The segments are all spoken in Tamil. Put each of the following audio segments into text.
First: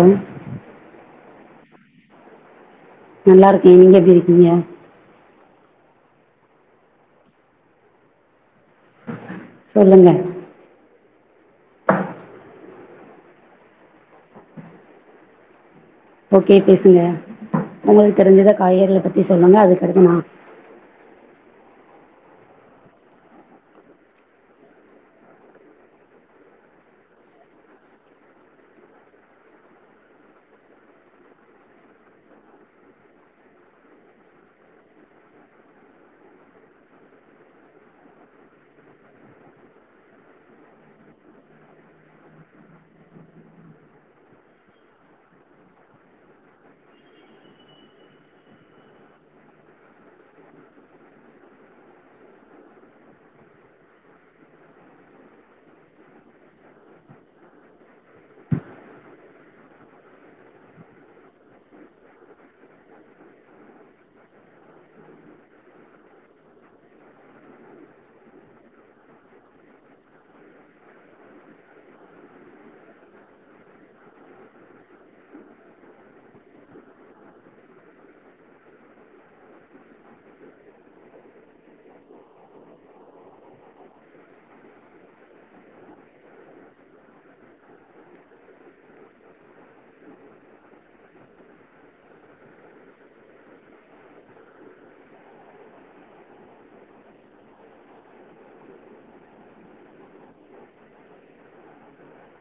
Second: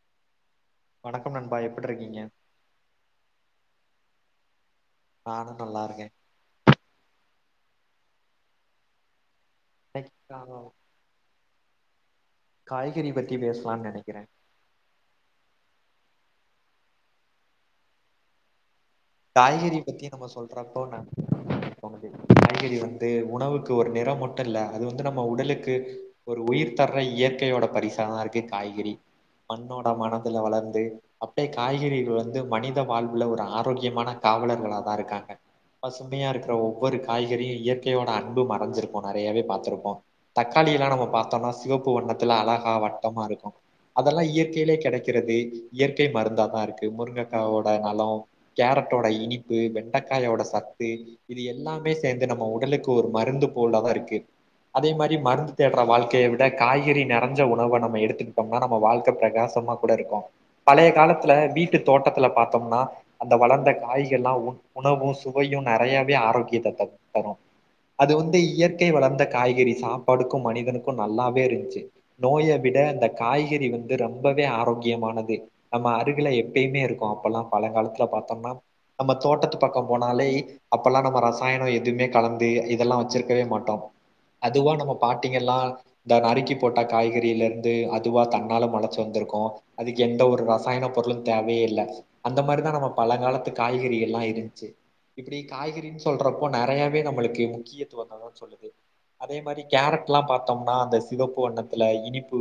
ஆ வணக்கம் நண்பா எப்டிறிக்கீங்க நல்லா இருக்கே நீங்க எப்டி இருக்கீங்க நானு நல்லா இருக்கே சொல்லுங்க [unintelligible] காய்கறி பத்தி பேசலான் நெனக்குறே ஓகே பேசுங்க ஒங்களுக்கு தெரிஞ்ச காய்கறிகள பத்தி சொல்லுங்க அதுக்கடுத்து நா ப்போ காய்கறி வந்து உணவுக்கு ஒரு நிறம் மட்டும் இல்ல அது வந்து நம்ம உடலுக்கு இருக்கு ஒரு உயிர்தர இயற்கையோட பரிசா தா இருக்கு காய்கறி மண்ணோட மனதுல வளர்ந்து அப்டியே காய்கறிகள் வந்து மனித வாழ்வுல ஒரு ஆரோக்கிய முக்கியமான காவலர்கலா தா இருக்காங்க பசுமையா இருக்குற ஒவ்வொரு காய்கறியு இயற்கையோட அன்பு மறஞ்சிருக்கு நெறயாவே பாத்திருப்போ தக்காளி எல்லா நம்ம பாத்தோனா சிவப்பு வண்ணத்துல அழகா வட்டமா இருக்கு அதெல்லா இயற்கையிலயே கெடைக்குறது இயற்கை மருந்தா தா இருக்கு முருங்கக்காவோட நலோ கேரட்டோட இனிப்பு வெண்டக்காயோட சத்து இது எல்லாமே சேந்து நம்ம உடலுக்கு ஒரு மருந்து போலாதா இருக்கு அதே மாரி மருந்து தேடுற வாழ்க்கைய விட காய்கறி நெறஞ்ச உணவ நம்ம எடுத்துகிட்டோம்னா நம்ம வாழ்க்க பிரகாசமா கூட இருக்கு பழய காலத்துல வீட்டு தோட்டத்துல பாத்தோம்னா அந்த வளர்ந்த காய்கள்லா உ உணவு சுவையு நெறயாவே ஆரோக்கியத்த த தரு அது வந்து இயற்கை வளர்ந்த காய்கறி சாப்பாடுக்கு மனிதனுக்கு நல்லாவே இருந்ச்சு நோய விட அந்த காய்கறி வந்து ரொம்பவே ஆரோக்கியமானது நம்ம அருகில எப்பயுமே இருக்கு அப்பல்லா பழங்காலத்துல பாத்தோம்னா நம்ம தோட்டத்து பக்கம் போனாலே அப்பல்லா நம்ம ரசாயனம் எதுமே கலந்து இதெல்லா வெச்சிருக்கவே மாட்டோ அதுவு நம்ம பாட்டீங்கல்லா இந்த நறுக்கி போட்ட காய்கறில இருந்து அதுவா தன்னால மொளச்சு வந்திருக்கு அது எந்த ஒரு ரசாயன பொருளு தேவையே இல்ல அந்த மாரிதா நம்ம பழங்காலத்து காய்கறிலா இருந்துச்சு இப்படி காய்கறின்னு சொல்றப்போ நிறையாவே நம்மளுக்கு முக்கியத்துவத்த தா சொல்லுது அதே மாரி கேரட்லா பாத்தோம்னா அந்த சிவப்பு வண்ணத்துல இனிப்பு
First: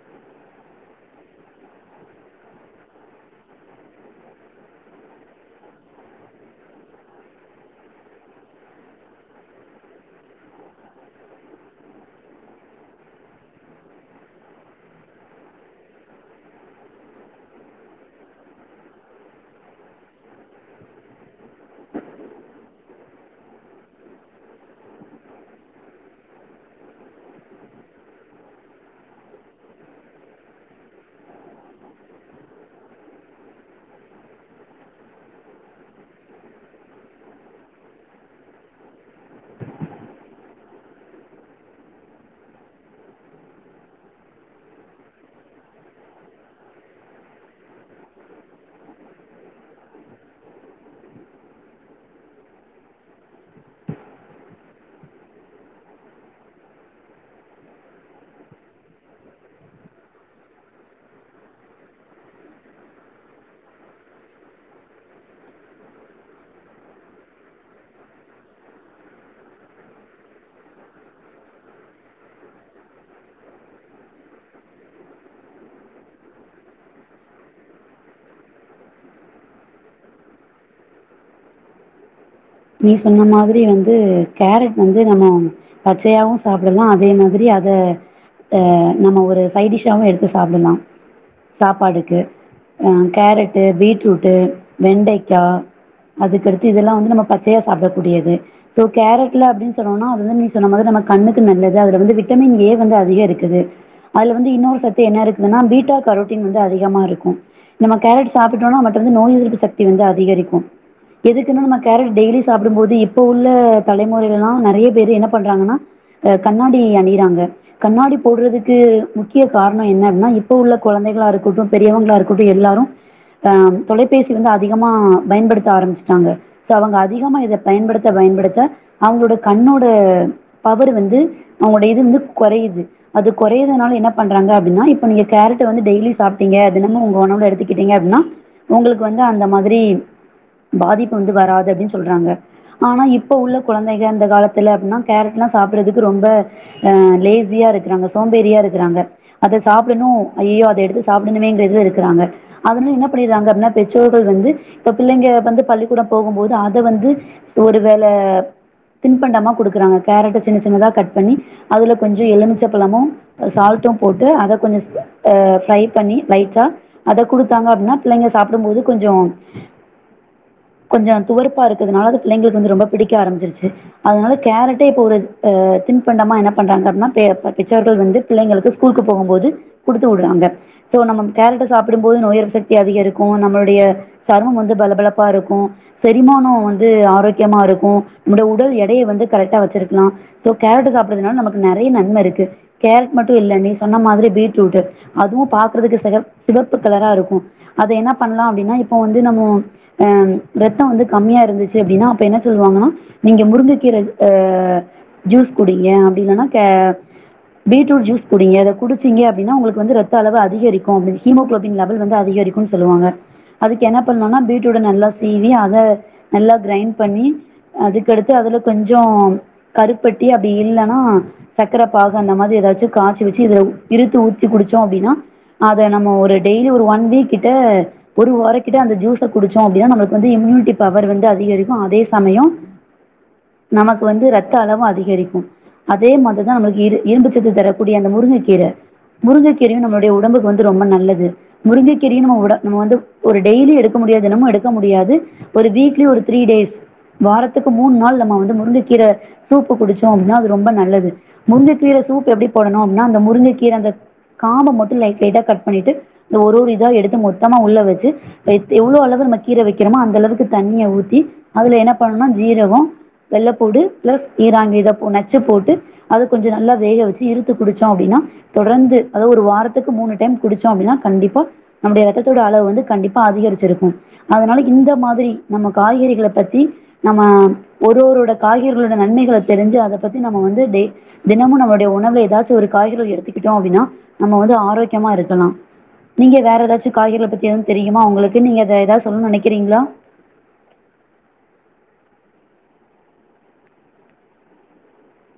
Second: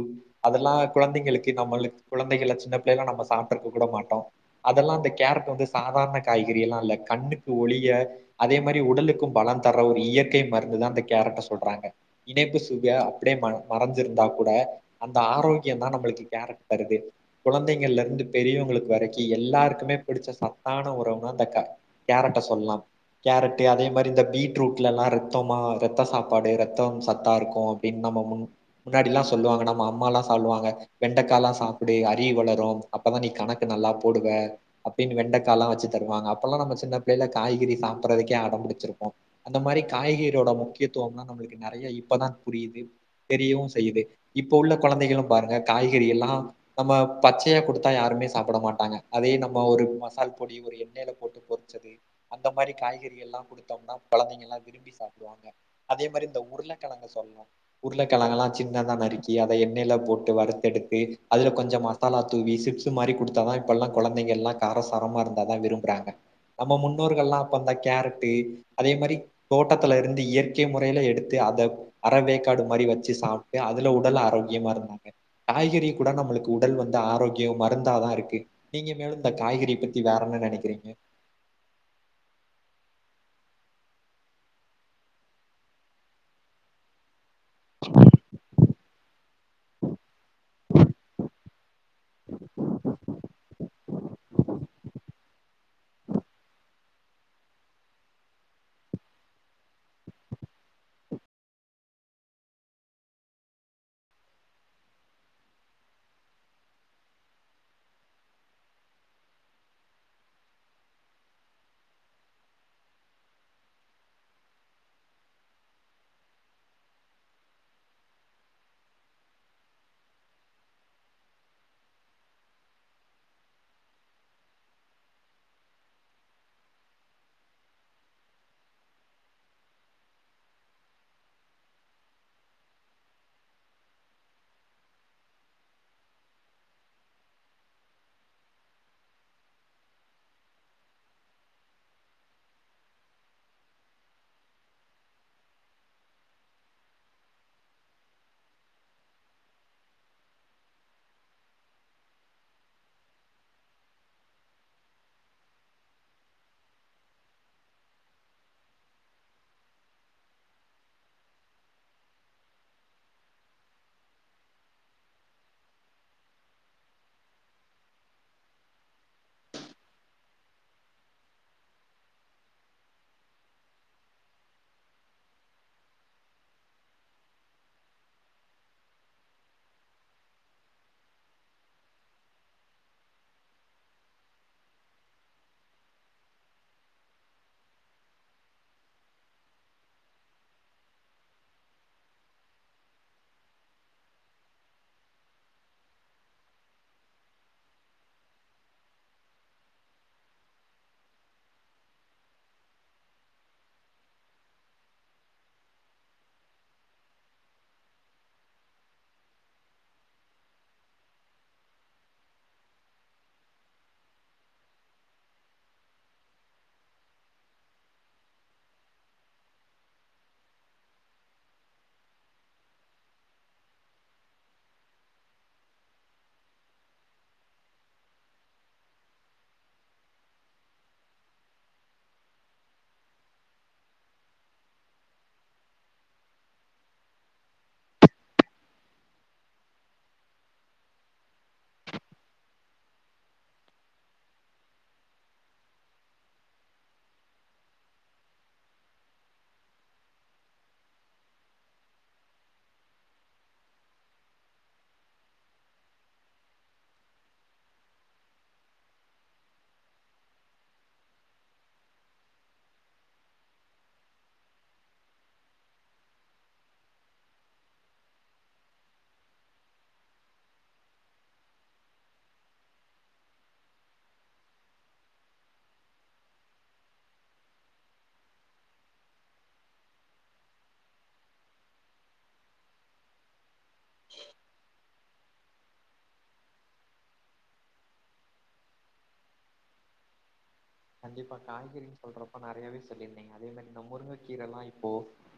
அதெல்லா குழந்தைங்களுக்கு நம்மளுக்கு குழந்தைகள சின்ன பிள்ளல்லா நம்ம சாப்ட்டுருக்க கூட மாட்டோ அதெல்லா அந்த கேரட் வந்து சாதாரண காய்கறில்லா இல்ல கண்ணுக்கு ஒளிய அதே மாரி உடலுக்கும் பலம் தர ஒரு இயற்கை மருந்துதா அந்த கேரட்ட சொல்றாங்க இணைப்பு சுக அப்டியே ம மறைஞ்சிருந்தா கூட அந்த ஆரோக்கியந்தா நம்மளுக்கு கேரட் தருது குழந்தைங்கள்ல இருந்து பெரியவங்களுக்கு வரைக்கு எல்லாருக்குமே பிடிச்ச சத்தான உணவுனா இந்த க கேரட்ட சொல்லா கேரட்டு அதே மாரி இந்த பீட்ரூட்லலா ரத்தமா ரத்த சாப்பாடு ரத்தம் சத்தா இருக்கும் இன் நம்ம முன் முன்னாடிலா சொல்லுவாங்க நம்ம அம்மாலா சாப்பிடுவாங்க வெண்டக்காலா சாப்பிடு அறிவு வளரும் அப்பதா நீ கணக்கு நல்லா போடுவ அப்படின்னு வெண்டக்காலா வெச்சு தருவாங்க அப்பெல்லா நம்ம சின்ன பிள்ளைல காய்கறி சப்பறதுக்கே அடம்பிடுச்சிருப்போ அந்த மாரி காய்கறியோட முக்கியத்துவம்னா நம்மளுக்கு நறைய இப்பதா புரியுது தெரியவு செய்யுது இப்ப உள்ள குழந்தைகளு பாருங்க காய்கறி எல்லா நம்ம பச்சையா குடுத்தா யாருமே சாப்பிட மாட்டாங்க அதே நம் ம ஒரு மசால் பொடி ஒரு எண்ணெயில போட்டு பொரிச்சது அந்த மாரி காய்கறிகள் எல்லா குடுத்தோம்னா குழந்தைங்க எல்லா விரும்பி சாப்பிடுவாங்க அதே மாரி இந்த உருளகழங்க சொல்னு உருளக்கிழங்கல்லா சின்னதா நறுக்கி அத எண்ணெயில போட்டு வறுத்தெடுத்து அதுல கொஞ்ச மசா மசாலா தூவி சிப்ஸ் மாரி குடுத்தாதா இப்பெல்லா குழந்தைங்க எல்லா காரசாரமா இருந்தாதா விரும்புறாங்க நம்ம முன்னோர்கள்லா அப்ப அந்த கேரட்டு அதே மாரி தோட்டத்துல இருந்து இயற்கை முறையில எடுத்து அத அறவேக்காடு மாரி வெச்சு சாப்ட்டு அதுல உடல் ஆரோக்கியமா இருந்தாங்க காய்கறி கூட நம்மளுக்கு உடல் வந்து ஆரோக்கியம் மருந்தாதா இருக்கு நீங்க மேலும் இந்த காய்கறி பத்தி வேற என்ன நினைக்கிறீங்க நீ சொன்ன மாரி வந்து கேரட் வந்து நம்ம பச்சையாவு சாப்பிடலா அதேமா ரி அத அ நம்ம ஒரு சைடிஷாவு எடுத்து சாப்பிடலா சாப்பாடு ம் அ கேரட்டு பீட்ரூட்டு வெண்டைக்கா அதுக்கடுத்து இதெல்லா வந்து நம்ம ப ச்சயா சாப்பிடக்கூடியது சோ கேரட்ல அப்டின்னு சொன்னோனா அது வந்து நீ சொன்ன மாரி நமக்கு கண்ணுக்கு நல்லது அதுல வந்து விட்டமின் ஏ வந்து அதிக இருக்குது அதுல வந்து இன்னொரு சத்து என்ன இருக்குதுன்னா பீட்டா கரோட்டின் வந்து அதிகமா இருக்கு நம்ம கேரட் சாப்பிட்டோனா நம்மட்ட இருந்து நோய் எதிர்ப்பு சக்தி வந்து அதிகரிக்கு எதுக்குன்னா நம்ம கேரட் டெய்லி சாப்பிடும்போது இப்ப உள்ள தலைமுறைகள்லா நறைய பேர் என்ன பண்றாங்கன்னா அ கண்ணாடி அணியிறாங்க கண்ணாடி போடுறதுக்கு முக்கிய காரணம் என்ன அப்படின்னா இப்ப உள்ள குழந்தைகளா இருக்கட்டு பெரியவங்களா இருக்கட்டு எல்லாரு ஆ தொலைபேசி வந்து அதிகமா பயன்படுத்த ஆரம்பிச்சுட்டாங்க சோ அவுங்க அதிகமா இத பயன்படுத்த பயன்படுத்த அவுங்களோட கண்ணோட பவர் வந்து அவங்களோடைய இது வந்து குறையுது அது குறையதுனால என்ன பண்றாங்க அப்படின்னா இப்ப நீங்க கேரட்டு வ டெய்லி சாப்பிட்டீங்க தினமும் நம்ம உணவுல எடுத்துக்கிட்டீங்க அப்படின்னா உங்களுக்கு வந்து அந்த மாதிரி பாதிப்பு வந்து வராது அப்படின்னு சொல்றாங்க ஆனா இப்ப உள்ள குழந்தைகள் அந்த காலத்துல அப்படின்னா கேரட் எல்லாம் சாப்பிடுறதுக்கு ரொம்ப அஹ் லேசியா இருக்கிறாங்க சோம்பேறியா இருக்கிறாங்க அத சாப்பிடணும் ஐய்யயோ அதை எடுத்து சாப்பிடணுமேன்றது இருக்காங்க அதனால என்ன பண்ணிடுறாங்க அப்படினா பெற்றோர்கள் வந்து இப்ப பிள்ளைங்க வந்து பள்ளிக்கூடம் போகும்போது வந்து ஒருவேளை திண்பண்டமா கொடுக்குறாங்க கேரட்டை சின்ன சின்னதா கட் பண்ணி அதுல கொஞ்சம் எலுமிச்ச பழமும் சால்ட்டும் போட்டு அதை கொஞ்சம் ஆஹ் ஃப்ரை பண்ணி லைட்டா அத கொடுத்தாங்க அப்படின்னா பிள்ளைங்க சாப்பிடும்போது கொஞ்சம் கொஞ்சம் துவ இருக்குதுனால அ பிள்ளைங்களுக்கு வந்து ரொம்ப பிடிக்க ஆரம்பிச்சிருச்சு அதனால கேரட்டே இப்ப ஒரு் திண்பண்டமா என்ன பண்றாங்க அப்படின்னா பெச்சர்கள் வந்து பிள்ளைங்களுக்கு ஸ்கூலுக்கு போகும்போது கொடுத்து விடுறாங்க ஸோ நம்ம கேரட்டை சாப்பிடும்போது நோய் எதிர்ப்பு சக்தி அதிகரிக்கும் நம்மளுடைய சர்மம் வந்து பளபளப்பா இருக்கும் பரிமாமானம் வந்து ஆரோக்கியமா இருக்கும் நம்ம உடல் எடையை வந்து கரெக்டா வச்சிருக்கலாம் சோ கேரட்ட சாப்படுறதுனால நமக்கு நறைய நன்மை இருக்கு கேரட் மட்டும் இல்ல நீ சொன்ன மாதிரி பீட்ரூட் அதுவும் பாக்குறதுக்கு சிக சிகப்பு கலரா இருக்கும் அது என்ன பண்ணலாம் இப்போ வந்து நம்ம அஹ் வந்து இருந்துச்சு அப்படின்னா என்ன சொல்லுவாங்கன்னா நீங்க முருங்கைக் கீரை அஹ் ஜூஸ் குடிங்க அப்படி இல்லைனா கே பீட்ரூட் ஜூஸ் குடிங்க அதை குடிச்சிங்க அப்படினா உங்களுக்கு வந்து ரத்த அளவு அதிகரிக்கும் ஹீமோகுளோபின் லெவல் வந்து அதிகரிக்கும் சொல்லுவாங்க அதுக்கு என்ன பண்ணும்னா பீட்ரூட்ட நல்லா சீவி அதை நல்லா கிரைண் பண்ணி அதுக்கடுத்து அதோட கொஞ்சம் கருப்பட்டி அப்படி இல்லைனா சக்கரை பாகு அந்த மாதிரி ஏதாச்சும் காய்சு வச்சு இதுல இறுத்து ஊத்தி குடிச்சோம் அப்படின்னா அத நம்ம ஒரு டெய்லி ஒரு ஒன் வீக் கிட்ட ஒரு வாரம் கிட்ட அந்த ஜூஸை குடிச்சோம் அப்படினா நம்ம வந்து இம்யூனிட்டி பவர் வந்து அதிகரிக்கும் அதே சமயம் நமக்கு ரத்த அளவும் அதிகரிக்கும் அதே மாதிரிதான் நம்மளுக்கு இரு இரும்பு சத்து தரக்கூடிய அந்த முருங்கைக்கீரை முருங்கைக் கீரையும் நம்மளுடைய உடம்புக்கு வந்து ரொம்ப நல்லது முருங்கைக் கீரையும் நம்ம உட நம்ம வந்து ஒரு டெய்லி எடுக்க முடியாது தினமும் எடுக்க முடியாது ஒரு வீக்லி ஒரு த்ரீ டேஸ் வாரத்துக்கு மூணு நாள் நம்ம வந்து முருங்கக்கீரை சூப்பு குடிச்சோம் அப்படின்னா அது ரொம்ப நல்லது முருங்கக்கீரை சூப் எப்படி போடணும் அப்படனா அந்த முருங்கை கீரை அந்த காம்ப மட்டும் லைட் லைட்டா கட் பண்ணிட்டு இந்த ஒரு ஒரு இதா எடுத்து மொத்தமா உள்ள வச்சு எவ்வளவு அளவு நம்ம கீரை வைக்கிறமோ அந்த அளவுக்கு தண்ணிய ஊத்தி அதுல என்ன பண்ணனும்னா ஜீரகம் வெள்ளை பூண்டு பிளஸ் ஈரான் மீதை நச்சு போட்டு அது கொஞ்ச நல்லா வேக வெச்சு இருத்து புடிச்சோ அப்டின்னா தொடர்ந்து அதாவது ஒரு வாரத்துக்கு மூணு டைம் குடிச்சோம் அப்படின்னா கண்டிப்பா நம்முடைய ரத்ததோட அளவு வந்து கண்டிப்பா அதிகரிச்சிருக்கும் அதனால இந்த மாதிரி நம்ம காய்கறிகள பத்தி நம்ம ஒரு ஒருவரோட காய்கரிகளோட நன்மைகள தெரிஞ்சு அத பத்தி நம்ம வந்து டெ தினமும் நம்ளோடைய உணவுல ஏதாச்சும் ஒரு காய்கள எடுத்துக்கிட்டோம் அப்டின்னா நம்ம வந்து ஆரோக்கியமா இருக்கலாம் நீங்க வேற எதாச்சு காய்கறிகல பத்தி எது தெரியுமா ஒங்களுக்கு நீங்க அத எதாவ்து சொல்ன் நெனைக்கிறீங்ளா கண்டிப்பா காய்கறின் சொல்றப்ப நெறயாவே சொல்லியிருந்திங்க அதே மாரி இந்த முருங்கக்கீரல்லா இப்போ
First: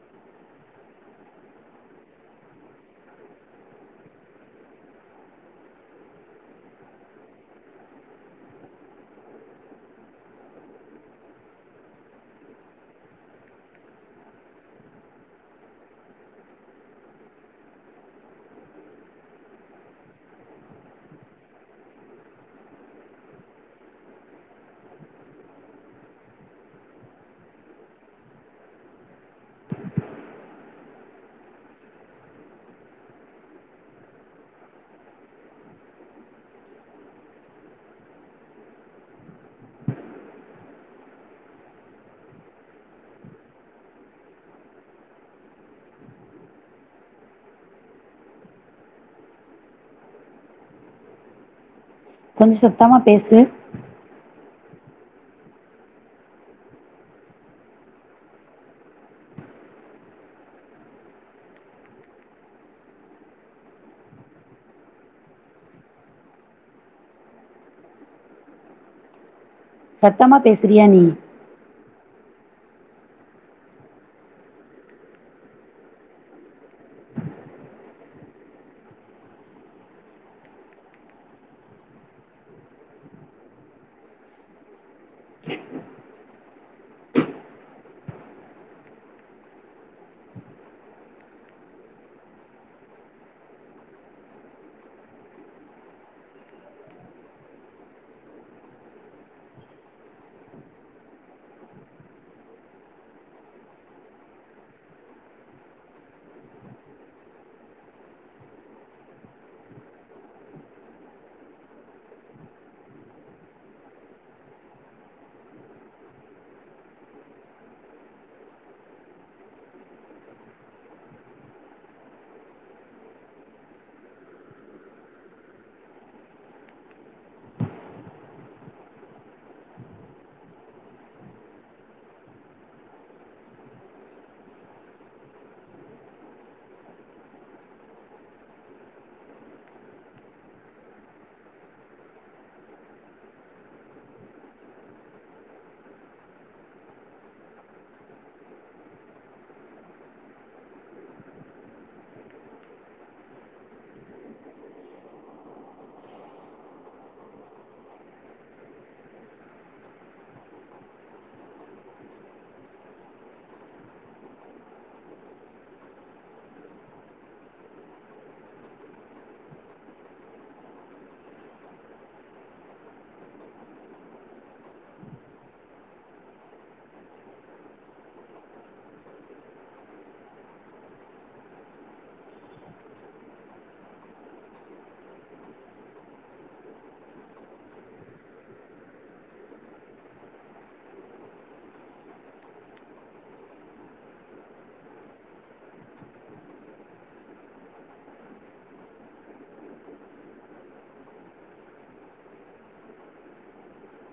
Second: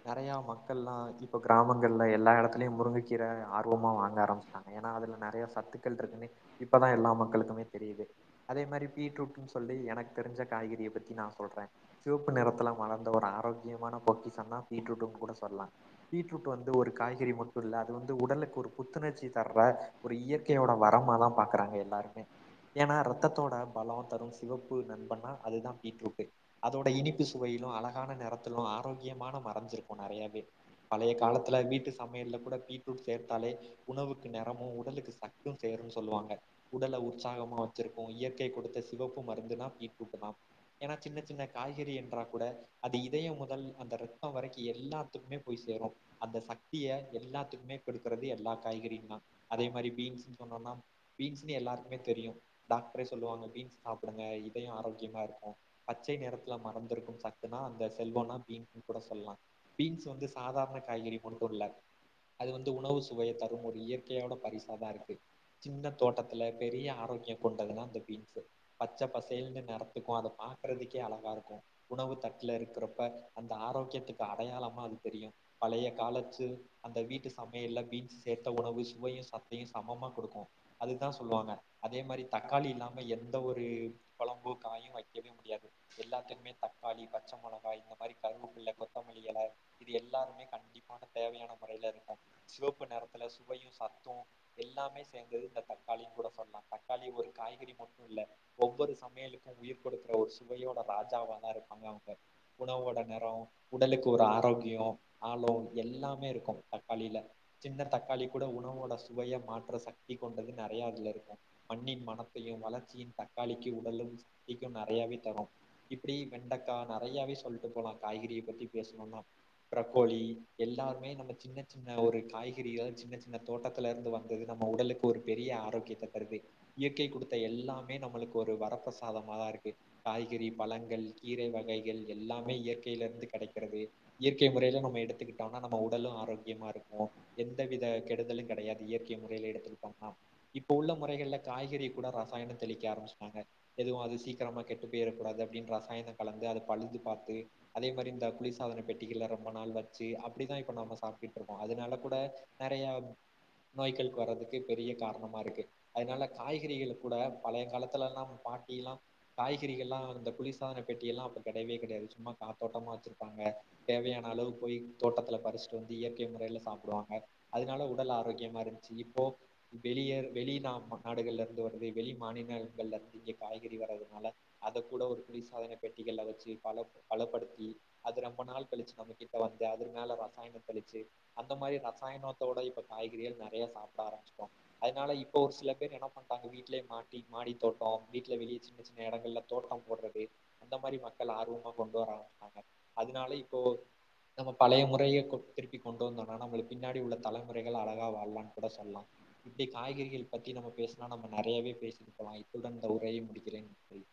நெறயா மக்கள்லா இப்ப கிராமங்கள்ல எல்லா எடத்துலயு முருங்ககீர ஆர்வமா வாங்க ஆரம்பிச்ட்டாங்க ஏனா அதுல நெறயா சத்துக்கள்ட்ருக்குன்னே இப்பதா எல்லா மக்களுக்குமே தெரியிது அதே மாரி பீட்ரூட்ன்னு சொல்லி எனக்கு தெரிஞ்ச காய்கறிய பத்தி நா சொல்றே சிவப்பு நிறத்துல மலர்ந்த ஒரு ஆரோக்கியமான பொக்கிசம் தா பீட்ரூட்ன்னுங் கூட சொல்லா பீட்ரூட் வந்து ஒரு காய்கறி மட்டு இல்ல அது வந்து உடலுக்கு ஒரு புத்துணர்ச்சி தர்ற ஒரு இயற்கையோட வரமாதா பாக்கறாங்க எல்லாருமே ஏனா ரத்தத்தோட பலோ தரு சிவப்பு நண்பன்னா அதுதா பீட்ரூட்டு அதோட இனிப்பு சுவையிலு அழகான நெறத்துலு ஆரோக்கியமான மறஞ்சிருக்கு நெறயாவே பழய காலத்துல வீட்டு சமையல்ல கூட பீட்ரூட் சேத்தாலே உணவுக்கு நெறமு உடலுக்கு சத்து சேருன் சொல்லுவாங்க உடல உற்சாகமா வெச்சிருக்கு இயற்கை குடுத்த சிவப்பு மருந்துனா பீட்ரூட்டுதா ஏனா சின்ன சின்ன காய்கறி என்றா கூட அது இதயம் முதல் அந்த ரத்தோ வரைக்கு எல்லாத்துக்குமே போய் சேரு அந்த சக்திய எல்லாத்துக்குமே கொடுக்கற்து எல்லா காய்கறிம்தா அதே மாரி பீன்ஸ்ன்னு சொன்னோன்னா பீன்ஸ்ன்னு எல்லாருக்குமே தெரியு கொஞ்சம் சத்தமாக டாக்டரே பேசு சொல்லுவாங்க பீன்ஸ் சாப்பிடுங்க இதயோ ஆரோக்கியமா இருக்கு பச்சை நிறத்துல மறஞ்சிருக்கும் சத்துனா அந்த செல்வோனா பீன்ஸ்ன்னு கூட சொல்லா பீன்ஸ் வந்து சாதாரண காய்கறி போன்றதுல்ல அது வந்து உணவு சுவைய தரு ஒரு இயற்கையோட பரிசா தா இருக்கு சின்ன தோட்டத்துல பெரிய ஆரோக்யம் கொண்டதுனா இந்த பீன்ஸ்சு பச்ச ப சேல் நெறத்துக்கு அத சத்தமாக பேசுறியா பாக்கற்துக்கே நீ அழகா இருக்கு உணவு தட்ல இருக்கறப்ப அந்த ஆரோக்கியத்துக்கு அடயாளமா அது தெரியு பலய காலச்சு அந்த வீட்டு சமயல்ல பீன்ஸ் சேத்த உணவு சுவயு சத்தயு சமமா குடுக்கு அது தா சொல்லுவாங்க அதேமாரி தக்காளி இல்லாம எந்த ஒரு கொழம்பு காயு வைக்கவே முடியாது எல்லாத்துக்குமே தக்காளி பச்ச மொளகாய் இந்த மாரி கருவேப்பிள்ள கொத்தமல்லி எல இது எல்லாருமே கண்டிப்பான தேவயான மொறயில இருக்கு சிவப்பு நெறத்துல சுவயு சத்து எல்லாமே சேந்தது இந்த தக்காளின் கூட சொல்லா தக்காளி ஒரு காய்கறி மட்டு இல்ல ஒவ்வொரு சமயலுக்கு உயிர் கொடுக்குற ஒரு சுவயோட ராஜாவா தா இருக்காங்க அவுங்க உணவோட நெறோ உடலுக்கு ஒரு ஆரோக்கியோ ஆலோ எல்லாமே இருக்கும் தக்காளியில சின்ன தக்காளி கூட உணவோட சுவய மாற்ற சக்தி கொண்டது நெறையா அதுல இருக்கு மண்ணின் மணத்தயு வளர்ச்சியு தக்காளிக்கு உடலும் சக்திக்கு நெறையாவே தரு இப்டி வெண்டக்கா நெறயாவே சொல்ட்டு போலா காய்கறிய பத்தி பேசணுனா ப்ரக்கோலி எல்லாருமே நம்ம சின்ன சின்ன ஒரு காய்கறிய சின்ன சின்ன தோட்டத்துலருந்து வந்தது நம்ம உடலுக்கு ஒரு பெரிய ஆரோக்கியத்த தருது இயற்கை குடுத்த எல்லாமே நம்முளுக்கு ஒரு வரப்பிரச சாதமாதா இருக்கு காய்கறி பழங்கள் கீரை வகைகள் எல்லாமே இயற்கையிலருந்து கெடைகறது இயற்கை முறைல நம்ம எடுத்துக்கிட்டோனா நம்ம உடலு ஆரோக்கியமா இருக்கு எந்தவித கெடுதலு கெடையாது இயற்கை முறைல எடுத்துகிட்டம்னா இப்ப உள்ள முறைகள்ல காய்கறிய கூட ரசாயனோ தெளிக்க ஆரம்பிச்ட்டாங்க எதுவு அது சீக்கரமா கெட்டு போயிறக்கூடாது அப்டின் ரசாயனோ கலந்து அது பழுது பாத்து அதே மாரி இந்த குளிர் சாதன பெட்டிகள்ல ரொம்ப நாள் வச்சு அப்படிதா இப்ப நம்ம சாப்ட்டுட்ருக்கோ அதனால கூட நெறயா நோய்கள் வர்றதுக்கு பெரிய காரணமா இருக்கு அதனால காய்கறிகள் கூட பழைய காலத்துலலா பாட்டிலா காய்கறிகள்லா இந்த குளிர்சாதன பெட்டி எல்லா அப்ப கெடையவே கெடையாது சும்மா காத்தோட்டமா வெச்சிருப்பாங்க தேவையான அளவுக் போய் தோட்டத்துல பறிச்சுட்டு வந்து இயற்கை முறையல சாப்புடுவாங்க அதனால உடல் ஆரோக்கியமா இருந்துச்சு இப்போ வெளிய வெளி நாம நாடுகள்லருந்து வருது வெளி மாநிலங்கள்ருந்து இங்க காய்கறி வர்றதுனால அத கூட ஒரு குளிர் சாதன பெட்டிகள்ல வெச்சு பல பலப்படுத்தி அது ரொம்ப நாள் கழிச்சு நம்ம கிட்ட வந்து அது மேல ரசாயன தெளிச்சு அந்த மாரி ரசாயனத்தோட இப்ப காய்கறிகள் நெறையா சாப்பிட ஆரம்பிச்சிட்டோ அதனால இப்ப ஒரு சில பேர் என்ன பண்ட்டாங்க வீட்லயே மாட்டி மாடி தோட்ட வீட்ல வெளிய சின்ன சின்ன எடங்கள்ல தோட்டம் போடறது அந்த மாரி மக்கள் ஆர்வமா கொண்டு வர ஆரம்பிப்பாங்க அதனால இப்போ நம்ம பழைய முறைய கொ திருப்பி கொண்டு வந்தோனா நம்மளுக்கு பின்னாடி உள்ள தலைமுறைகள் அழகா வாழலான்னு கூட சொல்லலா இப்படி காய்கறிகள் பத்தி நம்ம பேசனா நம்ம நெறையாவே பேசிட்டு போலா இத்துடன் இந்த உரையை முடிக்கிறேன் நன்றி